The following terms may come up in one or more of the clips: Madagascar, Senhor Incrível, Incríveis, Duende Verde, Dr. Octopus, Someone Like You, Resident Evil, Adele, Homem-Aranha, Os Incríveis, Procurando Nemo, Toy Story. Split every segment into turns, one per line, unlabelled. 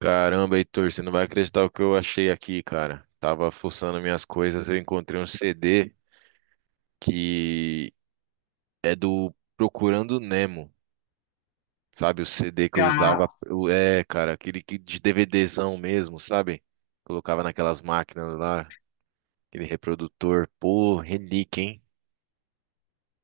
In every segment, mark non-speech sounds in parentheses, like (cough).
Caramba, Heitor, você não vai acreditar o que eu achei aqui, cara. Tava fuçando minhas coisas, eu encontrei um CD que é do Procurando Nemo, sabe? O CD que eu
Cara,
usava, cara, aquele que de DVDzão mesmo, sabe? Colocava naquelas máquinas lá, aquele reprodutor. Pô, relíquia, hein?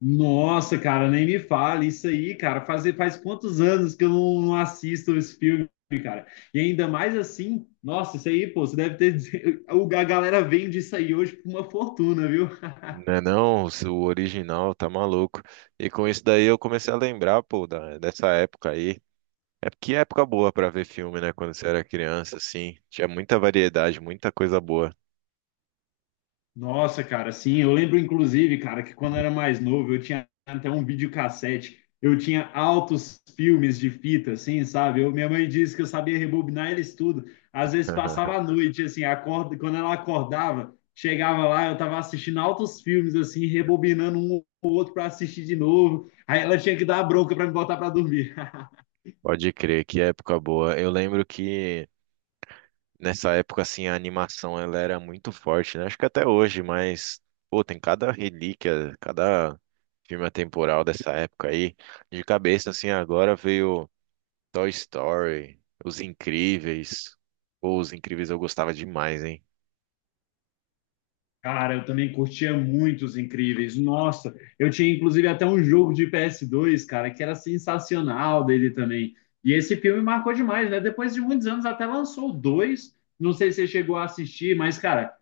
nossa, cara, nem me fale isso aí, cara. Faz quantos anos que eu não assisto esse filme, cara? E ainda mais assim, nossa, isso aí, pô, você deve ter. (laughs) A galera vende isso aí hoje por uma fortuna, viu?
Não é não, o seu original tá maluco. E com isso daí eu comecei a lembrar, pô, dessa época aí. É que época boa pra ver filme, né? Quando você era criança, assim. Tinha muita variedade, muita coisa boa.
Nossa, cara, sim, eu lembro inclusive, cara, que quando eu era mais novo, eu tinha até um videocassete, eu tinha altos filmes de fita, assim, sabe? Eu, minha mãe disse que eu sabia rebobinar eles tudo. Às vezes passava
(laughs)
a noite, assim, acorda, quando ela acordava, chegava lá, eu tava assistindo altos filmes, assim, rebobinando um ou outro para assistir de novo. Aí ela tinha que dar a bronca para me botar para dormir.
Pode crer, que época boa. Eu lembro que nessa época, assim, a animação ela era muito forte, né? Acho que até hoje, mas, pô, tem cada relíquia, cada filme atemporal dessa época aí. De cabeça, assim, agora veio Toy Story, Os Incríveis. Pô, Os Incríveis eu gostava demais, hein?
Cara, eu também curtia muito os Incríveis. Nossa, eu tinha inclusive até um jogo de PS2, cara, que era sensacional dele também. E esse filme marcou demais, né? Depois de muitos anos até lançou o dois. Não sei se você chegou a assistir, mas, cara,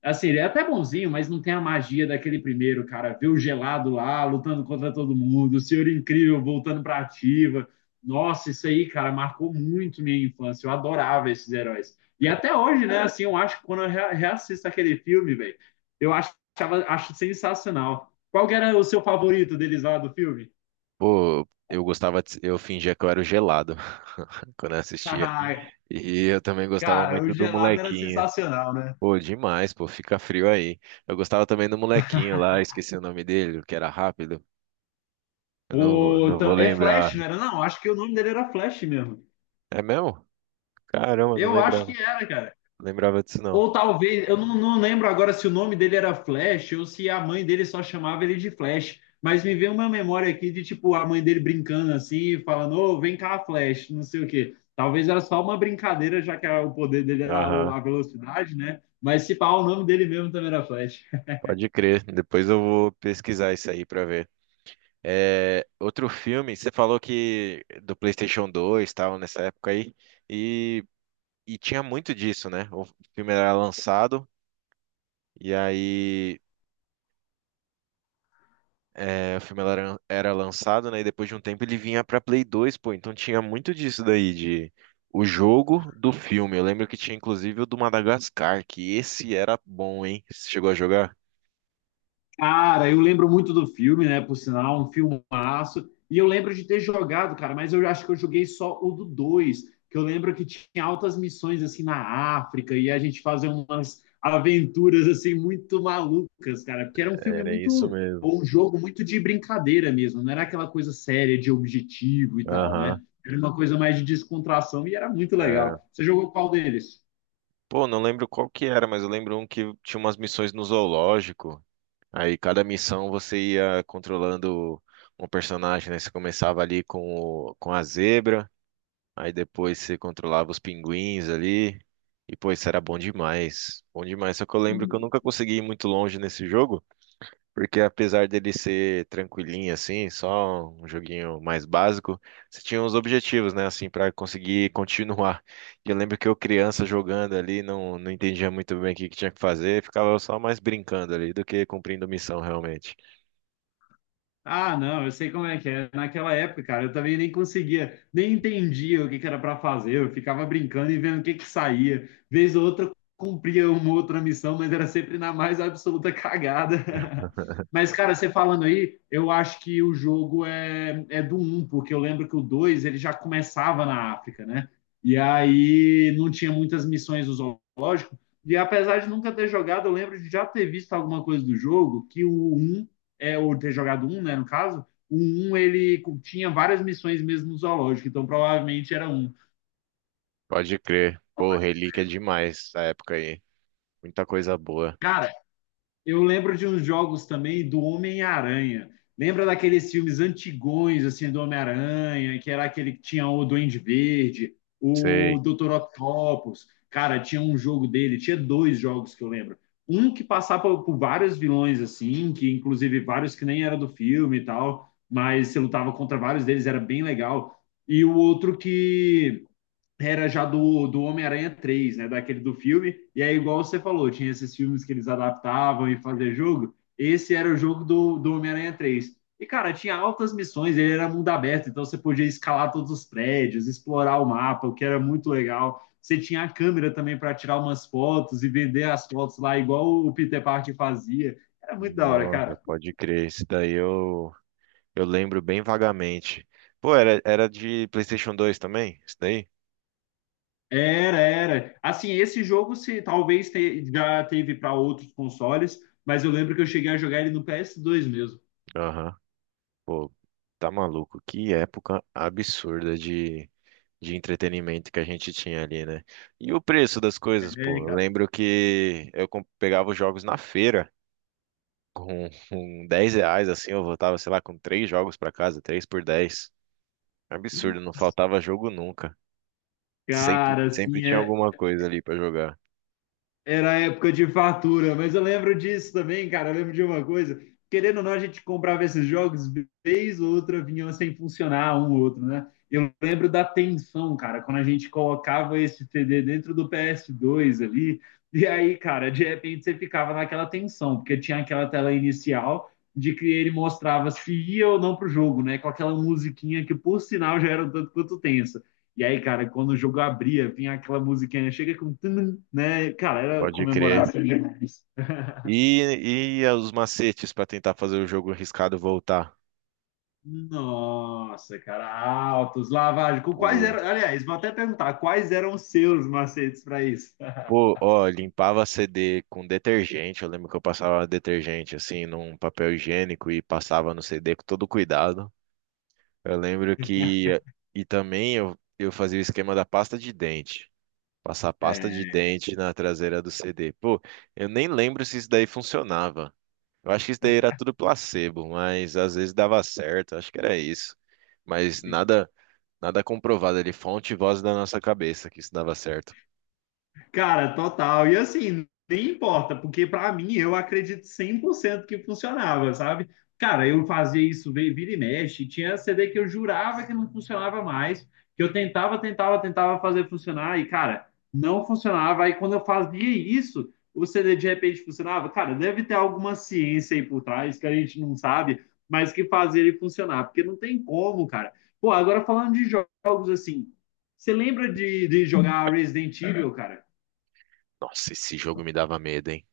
assim, ele é até bonzinho, mas não tem a magia daquele primeiro, cara. Ver o gelado lá, lutando contra todo mundo, o Senhor Incrível voltando pra ativa. Nossa, isso aí, cara, marcou muito minha infância. Eu adorava esses heróis. E até hoje, né, assim, eu acho que quando eu reassisto aquele filme, velho, eu achava, acho sensacional. Qual que era o seu favorito deles lá do filme? (laughs)
Pô, eu gostava de... Eu fingia que eu era o gelado (laughs) quando eu assistia. E eu também gostava
Cara, o
muito do
gelado era
molequinho.
sensacional, né?
Pô, demais, pô, fica frio aí. Eu gostava também do molequinho lá, esqueci o nome dele, que era rápido. Eu não, vou-
Pô,
não vou
é Flash,
lembrar.
não era? Não, acho que o nome dele era Flash mesmo.
É mesmo? Caramba, não
Eu acho
lembrava.
que era, cara.
Não lembrava disso não.
Ou talvez, eu não lembro agora se o nome dele era Flash ou se a mãe dele só chamava ele de Flash. Mas me veio uma memória aqui de, tipo, a mãe dele brincando assim, falando, ô, vem cá, Flash, não sei o quê. Talvez era só uma brincadeira, já que o poder dele era
Aham,
a velocidade, né? Mas se pá, o nome dele mesmo também era Flash.
pode crer. Depois eu vou pesquisar isso aí pra ver. É, outro filme, você falou que do PlayStation 2 tal, nessa época aí. E, tinha muito disso, né? O filme era lançado. E aí É, o filme era lançado, né? E depois de um tempo ele vinha pra Play 2, pô. Então tinha muito disso daí, de o jogo do filme. Eu lembro que tinha inclusive o do Madagascar, que esse era bom, hein? Você chegou a jogar?
Cara, eu lembro muito do filme, né? Por sinal, um filmaço. E eu lembro de ter jogado, cara, mas eu acho que eu joguei só o do 2. Que eu lembro que tinha altas missões assim na África e a gente fazia umas aventuras assim muito malucas, cara, porque era um filme
Era isso
muito
mesmo.
ou um jogo muito de brincadeira mesmo, não era aquela coisa séria de objetivo e tal,
Aham,
né? Era uma coisa mais de descontração e era muito
era.
legal. Você jogou qual deles?
Pô, não lembro qual que era, mas eu lembro um que tinha umas missões no zoológico. Aí cada missão você ia controlando um personagem, né? Você começava ali com, com a zebra. Aí depois você controlava os pinguins ali. E, pô, isso era bom demais. Bom demais. Só que eu lembro que eu nunca consegui ir muito longe nesse jogo, porque apesar dele ser tranquilinho, assim, só um joguinho mais básico, você tinha uns objetivos, né, assim, pra conseguir continuar. E eu lembro que eu, criança, jogando ali, não entendia muito bem o que que tinha que fazer, ficava só mais brincando ali do que cumprindo missão, realmente.
Ah, não, eu sei como é que é. Naquela época, cara, eu também nem conseguia, nem entendia o que que era para fazer. Eu ficava brincando e vendo o que que saía. Vez ou outra, eu cumpria uma outra missão, mas era sempre na mais absoluta cagada.
(laughs)
(laughs) Mas, cara, você falando aí, eu acho que o jogo é do um, porque eu lembro que o 2 ele já começava na África, né? E aí não tinha muitas missões no zoológico. E apesar de nunca ter jogado, eu lembro de já ter visto alguma coisa do jogo, que o um é, ou ter jogado um, né, no caso, o um ele tinha várias missões mesmo no zoológico, então provavelmente era um.
Pode crer. Pô, relíquia é demais essa época aí. Muita coisa boa.
Cara, eu lembro de uns jogos também do Homem-Aranha. Lembra daqueles filmes antigões, assim, do Homem-Aranha, que era aquele que tinha o Duende Verde, o
Sei.
Dr. Octopus. Cara, tinha um jogo dele, tinha dois jogos que eu lembro. Um que passava por vários vilões, assim, que inclusive vários que nem era do filme e tal, mas você lutava contra vários deles, era bem legal. E o outro que era já do Homem-Aranha três, né? Daquele do filme. E aí, igual você falou, tinha esses filmes que eles adaptavam e faziam jogo. Esse era o jogo do Homem-Aranha três. E, cara, tinha altas missões, ele era mundo aberto, então você podia escalar todos os prédios, explorar o mapa, o que era muito legal. Você tinha a câmera também para tirar umas fotos e vender as fotos lá, igual o Peter Parker fazia. Era muito da hora,
Nossa,
cara.
pode crer. Eu lembro bem vagamente. Pô, era de PlayStation 2 também? Isso daí?
Era, era. Assim, esse jogo se talvez já teve para outros consoles, mas eu lembro que eu cheguei a jogar ele no PS2 mesmo.
Aham. Pô, tá maluco. Que época absurda de entretenimento que a gente tinha ali, né? E o preço das coisas, pô.
É,
Eu
cara.
lembro que eu pegava os jogos na feira com 10 reais, assim. Eu voltava, sei lá, com três jogos pra casa, três por 10. Absurdo, não faltava jogo nunca. Sempre,
Cara,
sempre
assim,
tinha
é,
alguma coisa ali pra jogar.
era a época de fatura, mas eu lembro disso também, cara. Eu lembro de uma coisa. Querendo ou não, a gente comprava esses jogos, vez ou outra vinham sem funcionar um ou outro, né? Eu lembro da tensão, cara, quando a gente colocava esse CD dentro do PS2 ali, e aí, cara, de repente você ficava naquela tensão, porque tinha aquela tela inicial de que ele mostrava se ia ou não pro jogo, né? Com aquela musiquinha que, por sinal, já era um tanto quanto tensa. E aí, cara, quando o jogo abria, vinha aquela musiquinha, chega com, tum, né? Cara, era
Pode crer.
comemoração demais.
E os macetes para tentar fazer o jogo arriscado voltar.
Nossa, cara, altos, lavagem. Quais
Pô,
eram, aliás, vou até perguntar, quais eram os seus macetes para isso? (laughs)
pô, ó, limpava CD com detergente. Eu lembro que eu passava detergente assim num papel higiênico e passava no CD com todo cuidado. Eu lembro que também eu fazia o esquema da pasta de dente. Passar pasta de
É.
dente na traseira do CD. Pô, eu nem lembro se isso daí funcionava. Eu acho que isso daí era tudo placebo, mas às vezes dava certo. Acho que era isso. Mas nada Nada comprovado ali, fonte e voz da nossa cabeça que isso dava certo.
Cara, total. E assim, nem importa, porque pra mim eu acredito 100% que funcionava, sabe? Cara, eu fazia isso vira e mexe, tinha CD que eu jurava que não funcionava mais, que eu tentava, tentava, tentava fazer funcionar e, cara, não funcionava. Aí quando eu fazia isso, o CD de repente funcionava. Cara, deve ter alguma ciência aí por trás que a gente não sabe, mas que fazia ele funcionar, porque não tem como, cara. Pô, agora falando de jogos assim, você lembra de jogar Resident Evil, cara?
Nossa, esse jogo me dava medo, hein?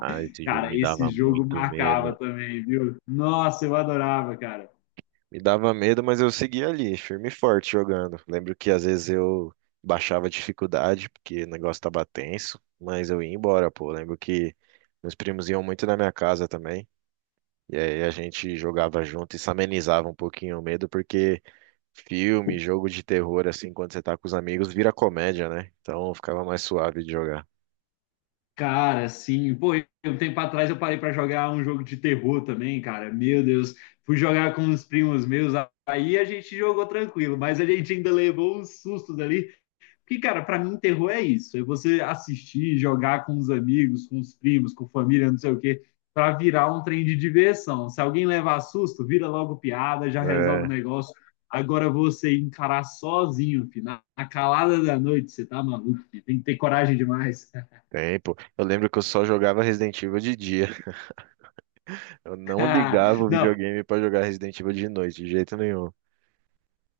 Ah, esse jogo
Cara,
me
esse
dava
jogo
muito
marcava
medo.
também, viu? Nossa, eu adorava, cara.
Me dava medo, mas eu seguia ali, firme e forte jogando. Lembro que às vezes eu baixava a dificuldade, porque o negócio tava tenso, mas eu ia embora, pô. Lembro que meus primos iam muito na minha casa também. E aí a gente jogava junto e se amenizava um pouquinho o medo, porque filme, jogo de terror, assim, quando você tá com os amigos, vira comédia, né? Então ficava mais suave de jogar.
Cara, sim. Pô, um tempo atrás eu parei pra jogar um jogo de terror também, cara. Meu Deus. Fui jogar com uns primos meus, aí a gente jogou tranquilo, mas a gente ainda levou uns sustos ali, porque, cara, para mim, terror é isso. É você assistir, jogar com os amigos, com os primos, com família, não sei o quê, para virar um trem de diversão. Se alguém levar susto, vira logo piada, já resolve
É,
o negócio. Agora você encarar sozinho, filho, na calada da noite, você tá maluco, filho. Tem que ter coragem demais.
tempo. Eu lembro que eu só jogava Resident Evil de dia. (laughs) Eu não ligava
(laughs)
o
Não,
videogame pra jogar Resident Evil de noite, de jeito nenhum.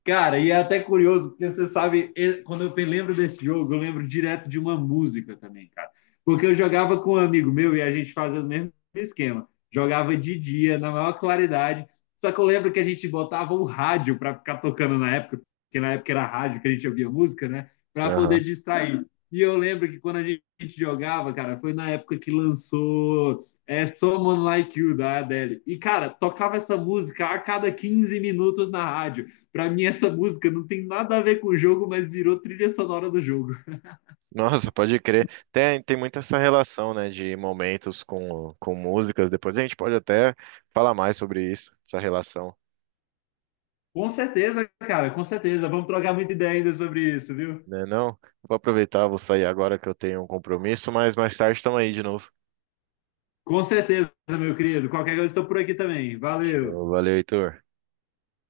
cara, e é até curioso, porque você sabe, quando eu lembro desse jogo, eu lembro direto de uma música também, cara. Porque eu jogava com um amigo meu e a gente fazia o mesmo esquema. Jogava de dia, na maior claridade. Só que eu lembro que a gente botava o rádio para ficar tocando na época, porque na época era rádio que a gente ouvia música, né? Para poder
Aham.
distrair. E eu lembro que quando a gente jogava, cara, foi na época que lançou, é, Someone Like You, da Adele. E, cara, tocava essa música a cada 15 minutos na rádio. Pra mim, essa música não tem nada a ver com o jogo, mas virou trilha sonora do jogo.
Nossa, pode crer. Tem muito essa relação, né, de momentos com músicas. Depois a gente pode até falar mais sobre isso, essa relação,
Com certeza, cara, com certeza. Vamos trocar muita ideia ainda sobre isso, viu?
né? Não? Vou aproveitar, vou sair agora que eu tenho um compromisso, mas mais tarde estamos aí de novo.
Com certeza, meu querido. Qualquer coisa, estou por aqui também. Valeu.
Show, valeu, Heitor.